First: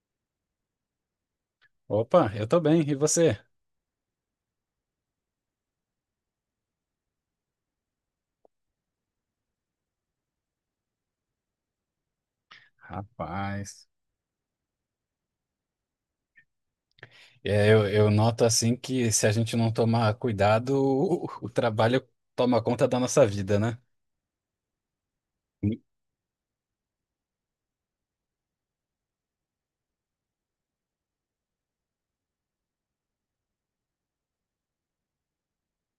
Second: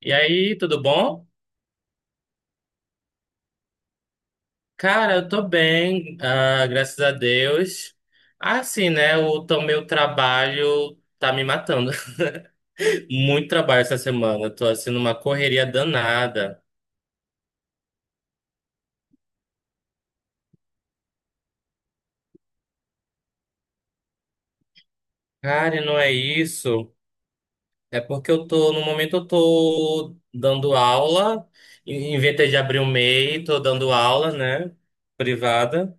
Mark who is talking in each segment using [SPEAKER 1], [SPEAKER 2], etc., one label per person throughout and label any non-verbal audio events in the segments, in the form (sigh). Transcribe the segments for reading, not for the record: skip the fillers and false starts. [SPEAKER 1] E aí, tudo bom?
[SPEAKER 2] Opa, eu tô bem, e você?
[SPEAKER 1] Cara, eu tô bem, graças a Deus. Assim, né? Meu trabalho tá me matando. (laughs) Muito trabalho
[SPEAKER 2] Rapaz.
[SPEAKER 1] essa semana. Eu tô assim numa correria danada.
[SPEAKER 2] Eu noto assim que se a gente não tomar cuidado, (laughs) o trabalho toma conta da nossa vida, né?
[SPEAKER 1] Cara,
[SPEAKER 2] Sim.
[SPEAKER 1] e não é isso. É porque no momento eu tô dando aula, inventei de abrir o MEI, tô dando aula, né? Privada,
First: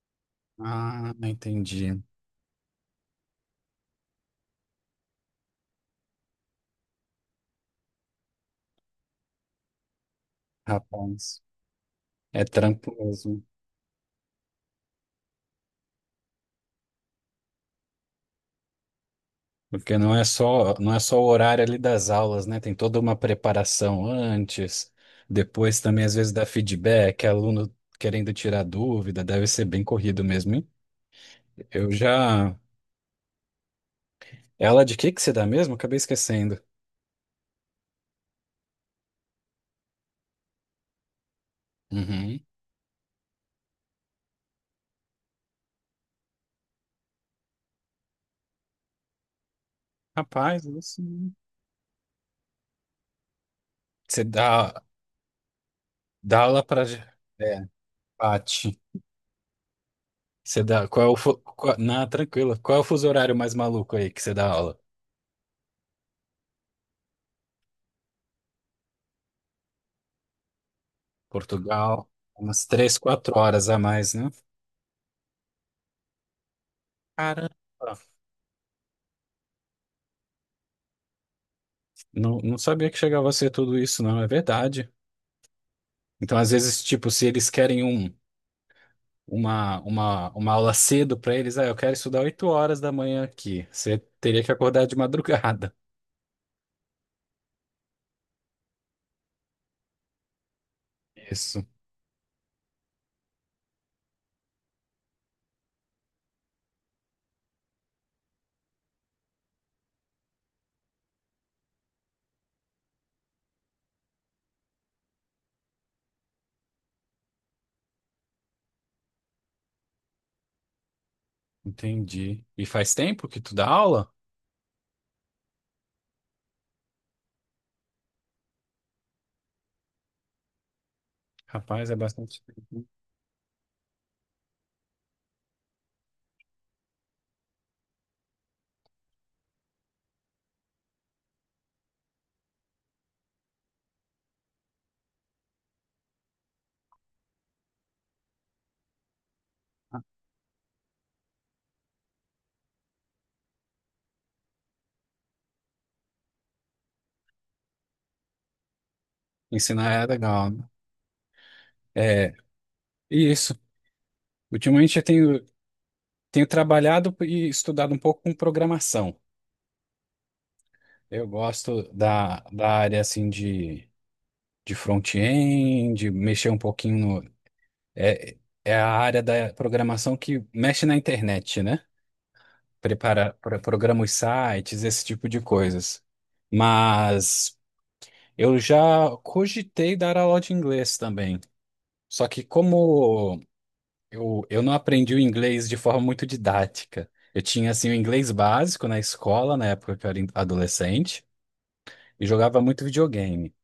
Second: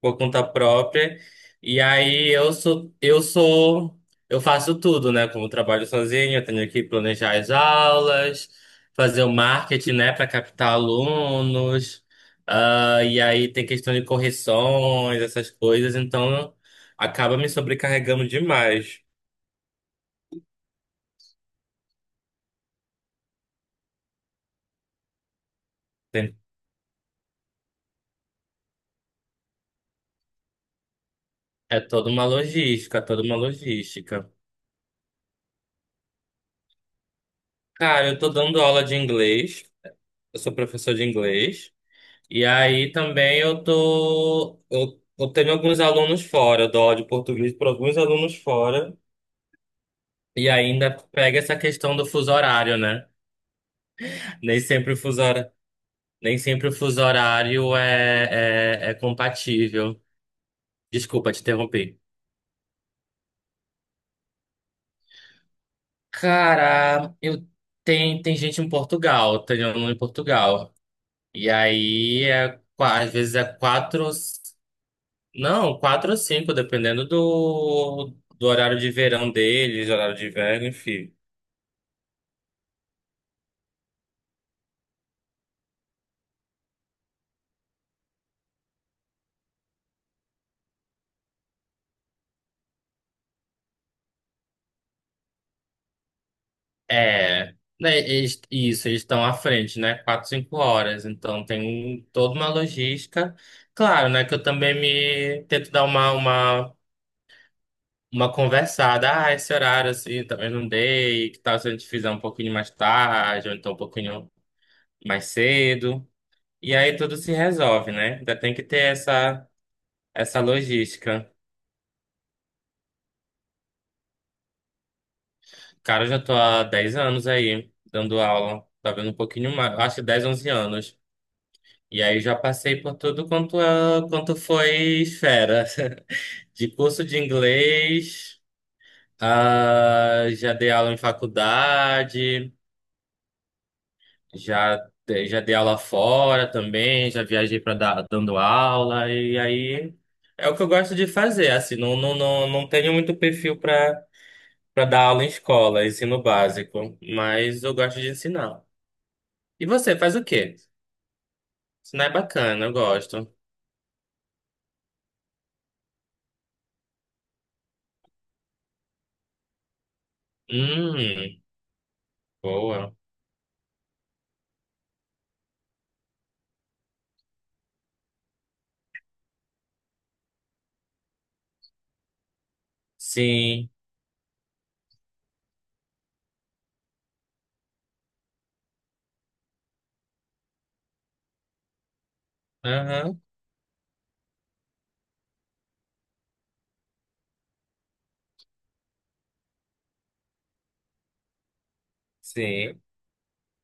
[SPEAKER 1] por conta
[SPEAKER 2] Ah,
[SPEAKER 1] própria. E
[SPEAKER 2] entendi.
[SPEAKER 1] aí eu faço tudo, né? Como eu trabalho sozinho, eu tenho que planejar as aulas, fazer o marketing, né, para captar
[SPEAKER 2] Rapaz,
[SPEAKER 1] alunos.
[SPEAKER 2] é trampo
[SPEAKER 1] E
[SPEAKER 2] mesmo.
[SPEAKER 1] aí tem questão de correções, essas coisas, então acaba me sobrecarregando demais.
[SPEAKER 2] Porque não é só, não é só o horário ali das aulas, né? Tem toda uma preparação antes, depois também às vezes
[SPEAKER 1] Tem-
[SPEAKER 2] dá feedback, aluno querendo tirar dúvida, deve ser bem corrido mesmo, hein?
[SPEAKER 1] é
[SPEAKER 2] Eu
[SPEAKER 1] toda uma
[SPEAKER 2] já...
[SPEAKER 1] logística, toda uma logística.
[SPEAKER 2] Ela de que você dá mesmo? Acabei esquecendo.
[SPEAKER 1] Cara, eu tô dando aula de inglês, eu sou professor de inglês.
[SPEAKER 2] Uhum.
[SPEAKER 1] E aí também eu tô. Eu tenho alguns alunos fora, eu dou aula de português para alguns alunos fora. E
[SPEAKER 2] Rapaz,
[SPEAKER 1] ainda
[SPEAKER 2] isso.
[SPEAKER 1] pega essa questão do fuso horário, né?
[SPEAKER 2] Você
[SPEAKER 1] Nem
[SPEAKER 2] dá,
[SPEAKER 1] sempre o fuso horário, Nem
[SPEAKER 2] dá aula
[SPEAKER 1] sempre o
[SPEAKER 2] pra.
[SPEAKER 1] fuso
[SPEAKER 2] É,
[SPEAKER 1] horário
[SPEAKER 2] Pati.
[SPEAKER 1] é compatível.
[SPEAKER 2] Você dá. Qual é o.
[SPEAKER 1] Desculpa te
[SPEAKER 2] Qual,
[SPEAKER 1] interromper.
[SPEAKER 2] não, tranquilo. Qual é o fuso horário mais maluco aí que você dá aula?
[SPEAKER 1] Cara, eu tem gente em Portugal, tem aluno em Portugal. E
[SPEAKER 2] Portugal,
[SPEAKER 1] aí é,
[SPEAKER 2] umas três,
[SPEAKER 1] às vezes
[SPEAKER 2] quatro
[SPEAKER 1] é
[SPEAKER 2] horas a
[SPEAKER 1] quatro.
[SPEAKER 2] mais, né?
[SPEAKER 1] Não, quatro ou cinco, dependendo
[SPEAKER 2] Caramba.
[SPEAKER 1] do horário de verão deles, horário de inverno, enfim.
[SPEAKER 2] Não, não sabia que chegava a ser tudo isso, não. É verdade. Então, às vezes, tipo, se eles querem uma aula cedo pra eles, ah, eu quero estudar oito horas da manhã aqui. Você teria que acordar de madrugada.
[SPEAKER 1] É, né, eles- isso, eles estão à frente, né? Quatro, cinco horas.
[SPEAKER 2] (laughs)
[SPEAKER 1] Então tem
[SPEAKER 2] Isso,
[SPEAKER 1] um, toda uma logística. Claro, né? Que eu também me tento dar uma conversada. Ah, esse horário assim, talvez não dei. Que tal se a gente fizer um pouquinho mais tarde, ou então um pouquinho mais cedo. E aí tudo se resolve, né? Ainda tem que ter essa logística.
[SPEAKER 2] entendi. E faz tempo que tu dá aula?
[SPEAKER 1] Cara, eu já tô há 10 anos aí, dando aula. Tá vendo, um pouquinho mais, acho que 10, 11 anos.
[SPEAKER 2] Rapaz, é
[SPEAKER 1] E aí já
[SPEAKER 2] bastante.
[SPEAKER 1] passei por tudo quanto, quanto foi esfera. (laughs) De curso de inglês, já dei aula em faculdade, já, já dei aula fora também, já viajei para dar dando aula, e aí é o que eu gosto de fazer, assim, não tenho muito perfil para dar aula em escola, ensino básico, mas eu gosto de ensinar. E
[SPEAKER 2] Ensinar
[SPEAKER 1] você
[SPEAKER 2] é
[SPEAKER 1] faz o
[SPEAKER 2] legal,
[SPEAKER 1] quê?
[SPEAKER 2] né?
[SPEAKER 1] Isso não é
[SPEAKER 2] É,
[SPEAKER 1] bacana, eu
[SPEAKER 2] e
[SPEAKER 1] gosto.
[SPEAKER 2] isso. Ultimamente eu tenho, tenho trabalhado e estudado um pouco com programação.
[SPEAKER 1] Hum,
[SPEAKER 2] Eu gosto da
[SPEAKER 1] boa.
[SPEAKER 2] área assim de front-end, de mexer um pouquinho no. É, é a área da programação que mexe na internet, né? Prepara,
[SPEAKER 1] Sim.
[SPEAKER 2] programa os sites, esse tipo de coisas. Mas eu já cogitei dar aula de inglês também. Só que
[SPEAKER 1] Aham.
[SPEAKER 2] como eu não aprendi o inglês de forma muito didática. Eu tinha, assim, o inglês básico na escola, na época que eu era adolescente, e jogava
[SPEAKER 1] Sim.
[SPEAKER 2] muito videogame.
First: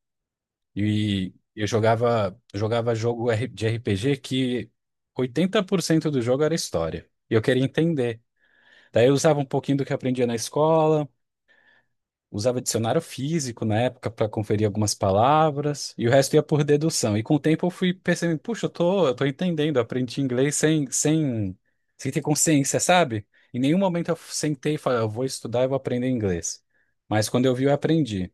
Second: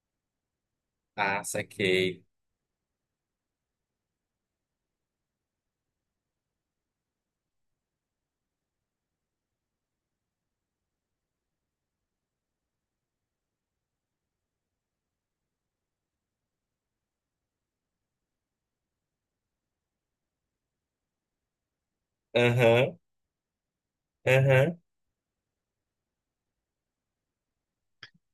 [SPEAKER 2] E
[SPEAKER 1] Ah,
[SPEAKER 2] eu
[SPEAKER 1] saquei.
[SPEAKER 2] jogava, jogava jogo de RPG que 80% do jogo era história. E eu queria entender. Daí eu usava um pouquinho do que eu aprendia na escola. Usava dicionário físico na época para conferir algumas palavras, e o resto ia por dedução. E com o tempo eu fui percebendo, puxa, eu tô entendendo, eu aprendi inglês sem ter consciência,
[SPEAKER 1] Aham.
[SPEAKER 2] sabe? Em nenhum momento eu sentei e
[SPEAKER 1] Aham.
[SPEAKER 2] falei, "Ah, eu vou estudar, eu vou aprender inglês." Mas quando eu vi, eu aprendi.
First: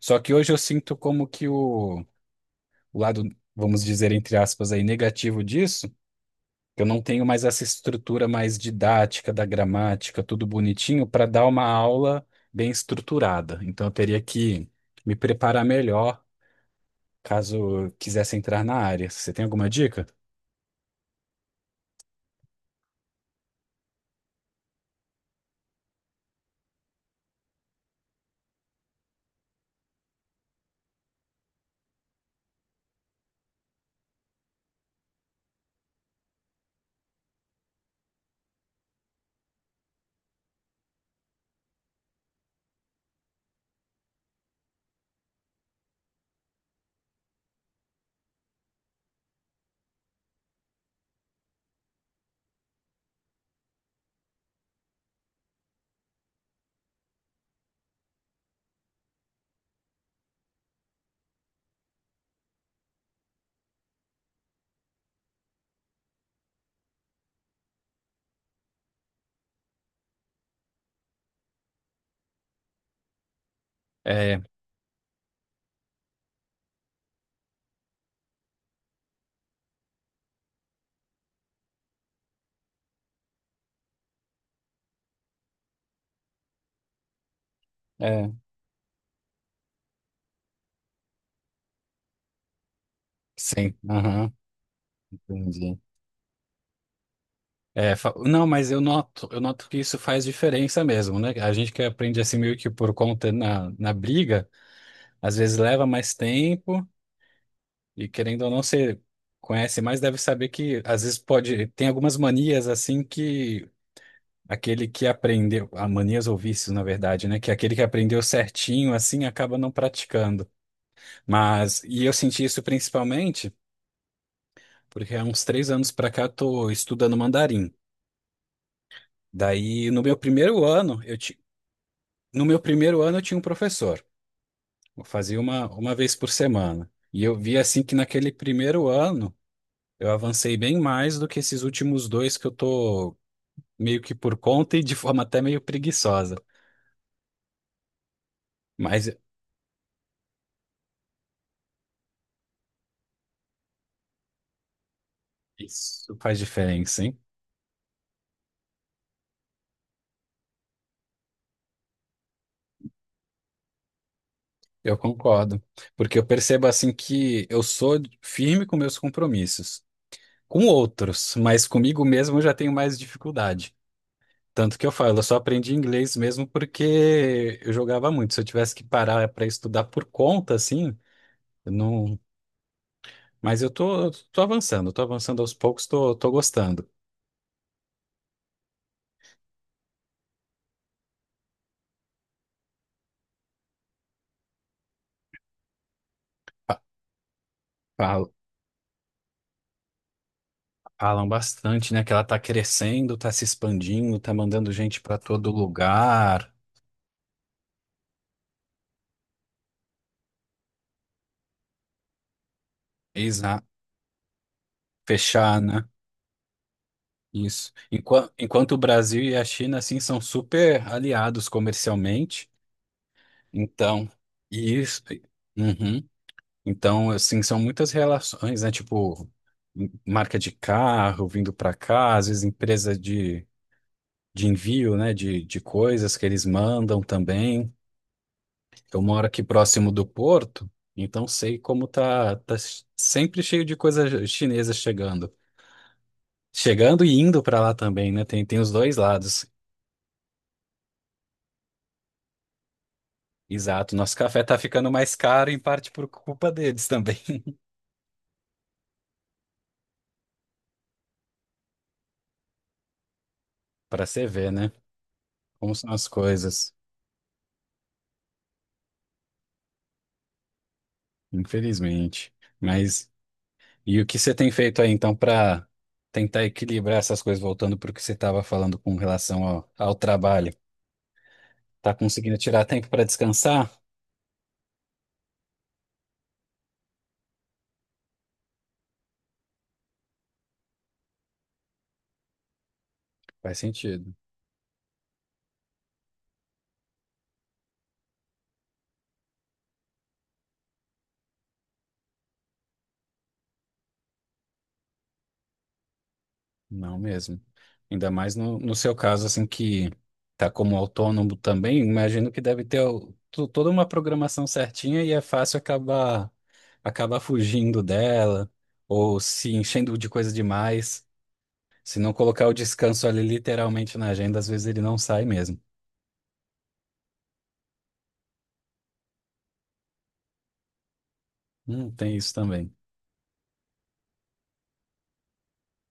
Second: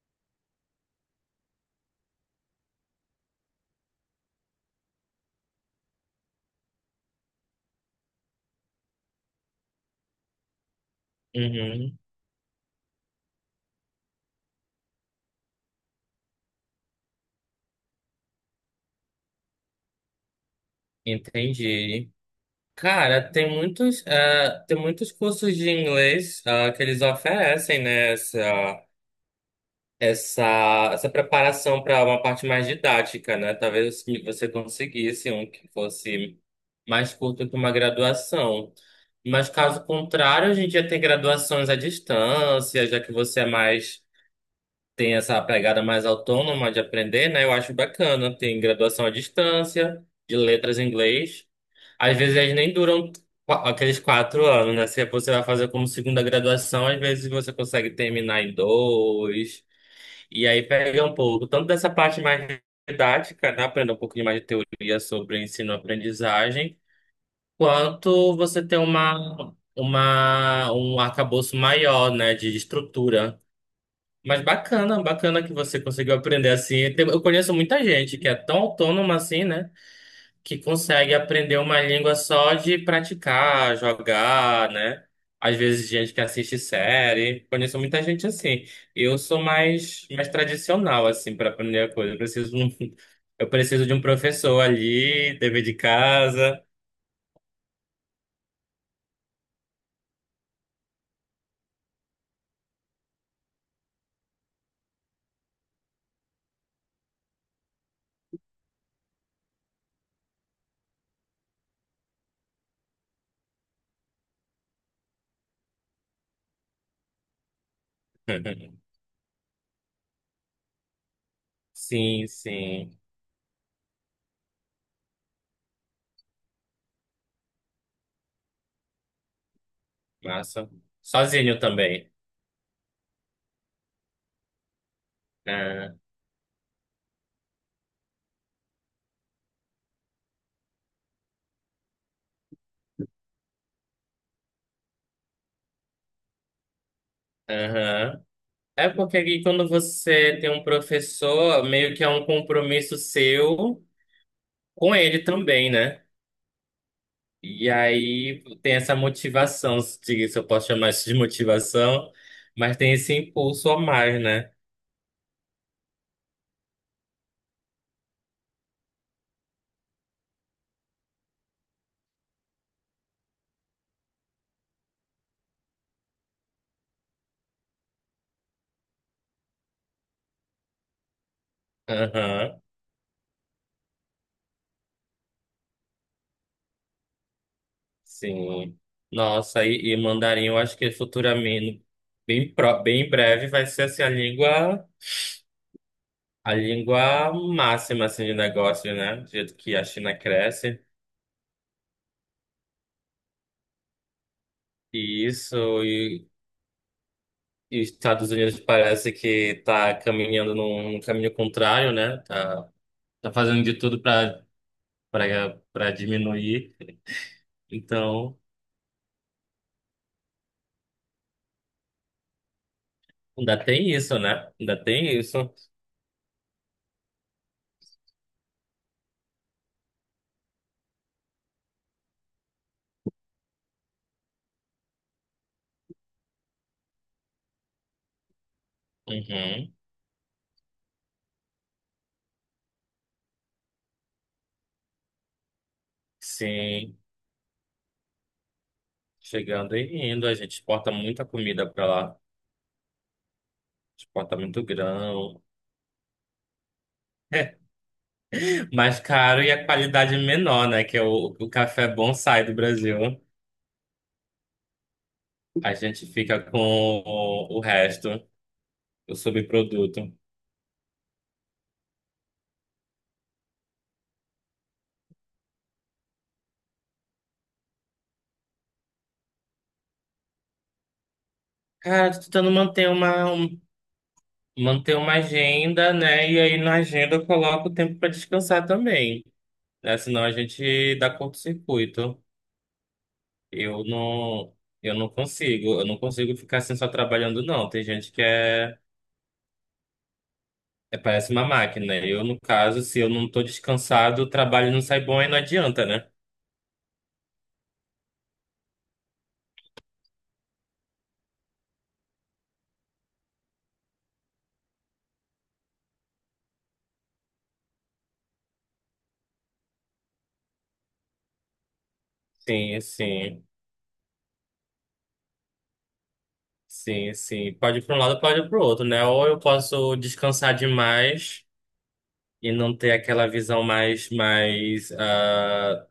[SPEAKER 2] Só que hoje eu sinto como que o lado, vamos dizer, entre aspas, aí, negativo disso. Eu não tenho mais essa estrutura mais didática da gramática, tudo bonitinho, para dar uma
[SPEAKER 1] Uhum.
[SPEAKER 2] aula bem estruturada. Então eu teria que me preparar melhor caso eu quisesse entrar na área. Você tem alguma dica?
[SPEAKER 1] Entendi. Cara, tem muitos, tem muitos cursos de inglês, que eles oferecem, né? essa, Essa preparação para uma parte mais didática, né? Talvez que você conseguisse um que fosse mais curto que uma graduação. Mas caso contrário, a gente já tem graduações à distância, já que você é mais, tem essa pegada mais autônoma de aprender, né? Eu acho bacana. Tem graduação à distância, de letras em inglês. Às vezes elas nem duram aqueles quatro anos, né? Se você vai fazer como segunda graduação, às vezes você consegue terminar em dois. E aí pega um pouco, tanto dessa parte mais didática, né? Aprender um pouquinho mais de teoria sobre ensino-aprendizagem, quanto você ter um arcabouço maior, né? De estrutura.
[SPEAKER 2] É,
[SPEAKER 1] Mas bacana, bacana que você conseguiu aprender assim. Tem- eu conheço muita gente que é tão autônoma assim, né? Que consegue aprender uma língua só de praticar, jogar, né? Às vezes gente que assiste série. Conheço muita gente
[SPEAKER 2] é,
[SPEAKER 1] assim. Eu sou mais tradicional assim para aprender a coisa. Eu preciso de um, (laughs) eu
[SPEAKER 2] sim,
[SPEAKER 1] preciso de um
[SPEAKER 2] aham,
[SPEAKER 1] professor ali, dever de
[SPEAKER 2] entendi.
[SPEAKER 1] casa.
[SPEAKER 2] Não, mas eu noto que isso faz diferença mesmo, né? A gente que aprende assim meio que por conta na briga, às vezes leva mais tempo. E querendo ou não, você conhece mais, deve saber que às vezes pode. Tem algumas manias assim que aquele que aprendeu. Manias ou vícios, na verdade, né? Que é aquele que aprendeu certinho
[SPEAKER 1] (laughs)
[SPEAKER 2] assim acaba não praticando. Mas. E eu
[SPEAKER 1] Sim,
[SPEAKER 2] senti isso
[SPEAKER 1] sim.
[SPEAKER 2] principalmente porque há uns três anos pra cá eu tô estudando mandarim. Daí, no meu primeiro
[SPEAKER 1] Massa.
[SPEAKER 2] ano,
[SPEAKER 1] Sozinho também.
[SPEAKER 2] no meu primeiro ano eu tinha um professor. Eu fazia uma,
[SPEAKER 1] Ah,
[SPEAKER 2] uma vez por semana. E eu vi assim que naquele primeiro ano eu avancei bem mais do que esses últimos dois que eu tô meio que por conta e de forma até meio preguiçosa.
[SPEAKER 1] aham. É
[SPEAKER 2] Mas
[SPEAKER 1] porque aqui quando você tem um professor, meio que é um compromisso seu com ele também, né?
[SPEAKER 2] isso faz diferença, hein?
[SPEAKER 1] E aí tem essa motivação, se eu posso chamar isso de motivação, mas tem esse impulso a mais, né?
[SPEAKER 2] Eu concordo. Porque eu percebo assim que eu sou firme com meus compromissos. Com outros, mas comigo mesmo eu já tenho mais dificuldade. Tanto que eu falo, eu só aprendi inglês mesmo porque eu jogava muito. Se eu tivesse que parar para estudar por conta, assim, eu não.
[SPEAKER 1] Aham,
[SPEAKER 2] Mas eu tô, tô avançando aos poucos, tô, tô gostando.
[SPEAKER 1] sim. Nossa, e mandarim, eu acho que futuramente, bem, bem em breve, vai ser assim, a
[SPEAKER 2] Fa-
[SPEAKER 1] língua máxima assim,
[SPEAKER 2] Fala.
[SPEAKER 1] de negócio, né? Do jeito que a China cresce.
[SPEAKER 2] Falam bastante, né? Que ela tá crescendo, tá se expandindo, tá mandando gente pra
[SPEAKER 1] E
[SPEAKER 2] todo
[SPEAKER 1] isso, e,
[SPEAKER 2] lugar.
[SPEAKER 1] e os Estados Unidos parece que está caminhando num caminho contrário, né? Tá, tá fazendo
[SPEAKER 2] Exato.
[SPEAKER 1] de tudo para
[SPEAKER 2] Fechar, né?
[SPEAKER 1] diminuir.
[SPEAKER 2] Isso.
[SPEAKER 1] Então,
[SPEAKER 2] Enquanto, o Brasil e a China, assim, são super aliados comercialmente.
[SPEAKER 1] ainda tem
[SPEAKER 2] Então,
[SPEAKER 1] isso, né? Ainda
[SPEAKER 2] isso.
[SPEAKER 1] tem isso.
[SPEAKER 2] Uhum. Então, assim, são muitas relações, né? Tipo, marca de carro vindo para cá, às vezes empresa de envio, né? De coisas que eles mandam também. Eu moro aqui
[SPEAKER 1] Uhum.
[SPEAKER 2] próximo do porto, então sei como tá, tá sempre cheio de coisa chinesa chegando.
[SPEAKER 1] Sim,
[SPEAKER 2] Chegando e indo para lá também, né? Tem, tem os dois lados.
[SPEAKER 1] chegando e indo, a gente exporta muita comida para lá.
[SPEAKER 2] Exato. Nosso
[SPEAKER 1] Exporta
[SPEAKER 2] café tá
[SPEAKER 1] muito
[SPEAKER 2] ficando mais
[SPEAKER 1] grão.
[SPEAKER 2] caro, em parte por culpa deles também. (laughs)
[SPEAKER 1] Mais caro e a qualidade menor, né? Que é o café bom sai do Brasil.
[SPEAKER 2] Para você ver, né? Como
[SPEAKER 1] A
[SPEAKER 2] são
[SPEAKER 1] gente
[SPEAKER 2] as
[SPEAKER 1] fica com
[SPEAKER 2] coisas,
[SPEAKER 1] o resto, o subproduto.
[SPEAKER 2] infelizmente. Mas e o que você tem feito aí então para tentar equilibrar essas coisas, voltando para o que você estava falando com relação ao trabalho? Tá
[SPEAKER 1] Cara, tô
[SPEAKER 2] conseguindo
[SPEAKER 1] tentando
[SPEAKER 2] tirar tempo
[SPEAKER 1] manter
[SPEAKER 2] para
[SPEAKER 1] uma, um-
[SPEAKER 2] descansar?
[SPEAKER 1] manter uma agenda, né? E aí na agenda eu coloco o tempo para descansar também, né? Senão a gente dá curto-circuito.
[SPEAKER 2] Faz
[SPEAKER 1] Eu
[SPEAKER 2] sentido.
[SPEAKER 1] não, eu não consigo, eu não consigo ficar assim só trabalhando, não. Tem gente que é, é- parece uma máquina. Eu, no caso, se eu não tô descansado, o trabalho não sai bom e não adianta, né?
[SPEAKER 2] Não mesmo. Ainda mais no seu caso, assim, que tá como autônomo também, imagino que deve ter toda uma programação certinha e é fácil acabar, acabar fugindo dela ou se enchendo de coisa demais. Se não colocar o
[SPEAKER 1] Sim,
[SPEAKER 2] descanso ali
[SPEAKER 1] sim,
[SPEAKER 2] literalmente na agenda, às vezes ele não sai mesmo.
[SPEAKER 1] sim, sim. Pode ir para um lado, pode ir para o outro, né? Ou eu posso descansar demais
[SPEAKER 2] Tem isso
[SPEAKER 1] e
[SPEAKER 2] também.
[SPEAKER 1] não ter aquela visão mais,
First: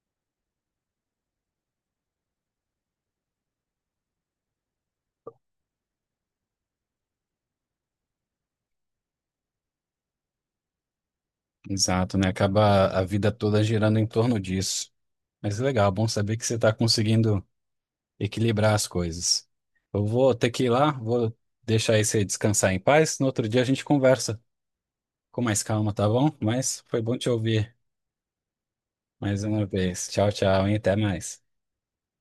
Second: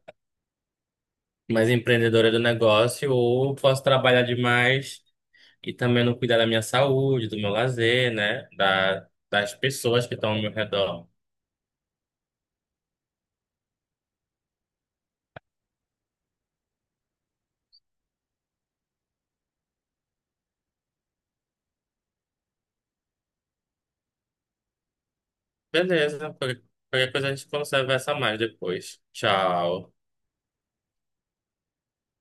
[SPEAKER 1] mais empreendedora do negócio, ou eu posso trabalhar demais e também não cuidar da minha saúde, do meu lazer, né? Da, das pessoas que estão ao meu redor.
[SPEAKER 2] Exato, né? Acaba a vida toda girando em torno disso. Mas legal, bom saber que você está conseguindo equilibrar as coisas. Eu vou ter que ir lá, vou deixar aí você descansar em paz. No outro dia a gente conversa com mais calma, tá bom?
[SPEAKER 1] Beleza,
[SPEAKER 2] Mas foi
[SPEAKER 1] qualquer
[SPEAKER 2] bom
[SPEAKER 1] coisa
[SPEAKER 2] te
[SPEAKER 1] a gente
[SPEAKER 2] ouvir
[SPEAKER 1] conversa mais depois.
[SPEAKER 2] mais uma
[SPEAKER 1] Tchau.
[SPEAKER 2] vez. Tchau, tchau, e até mais.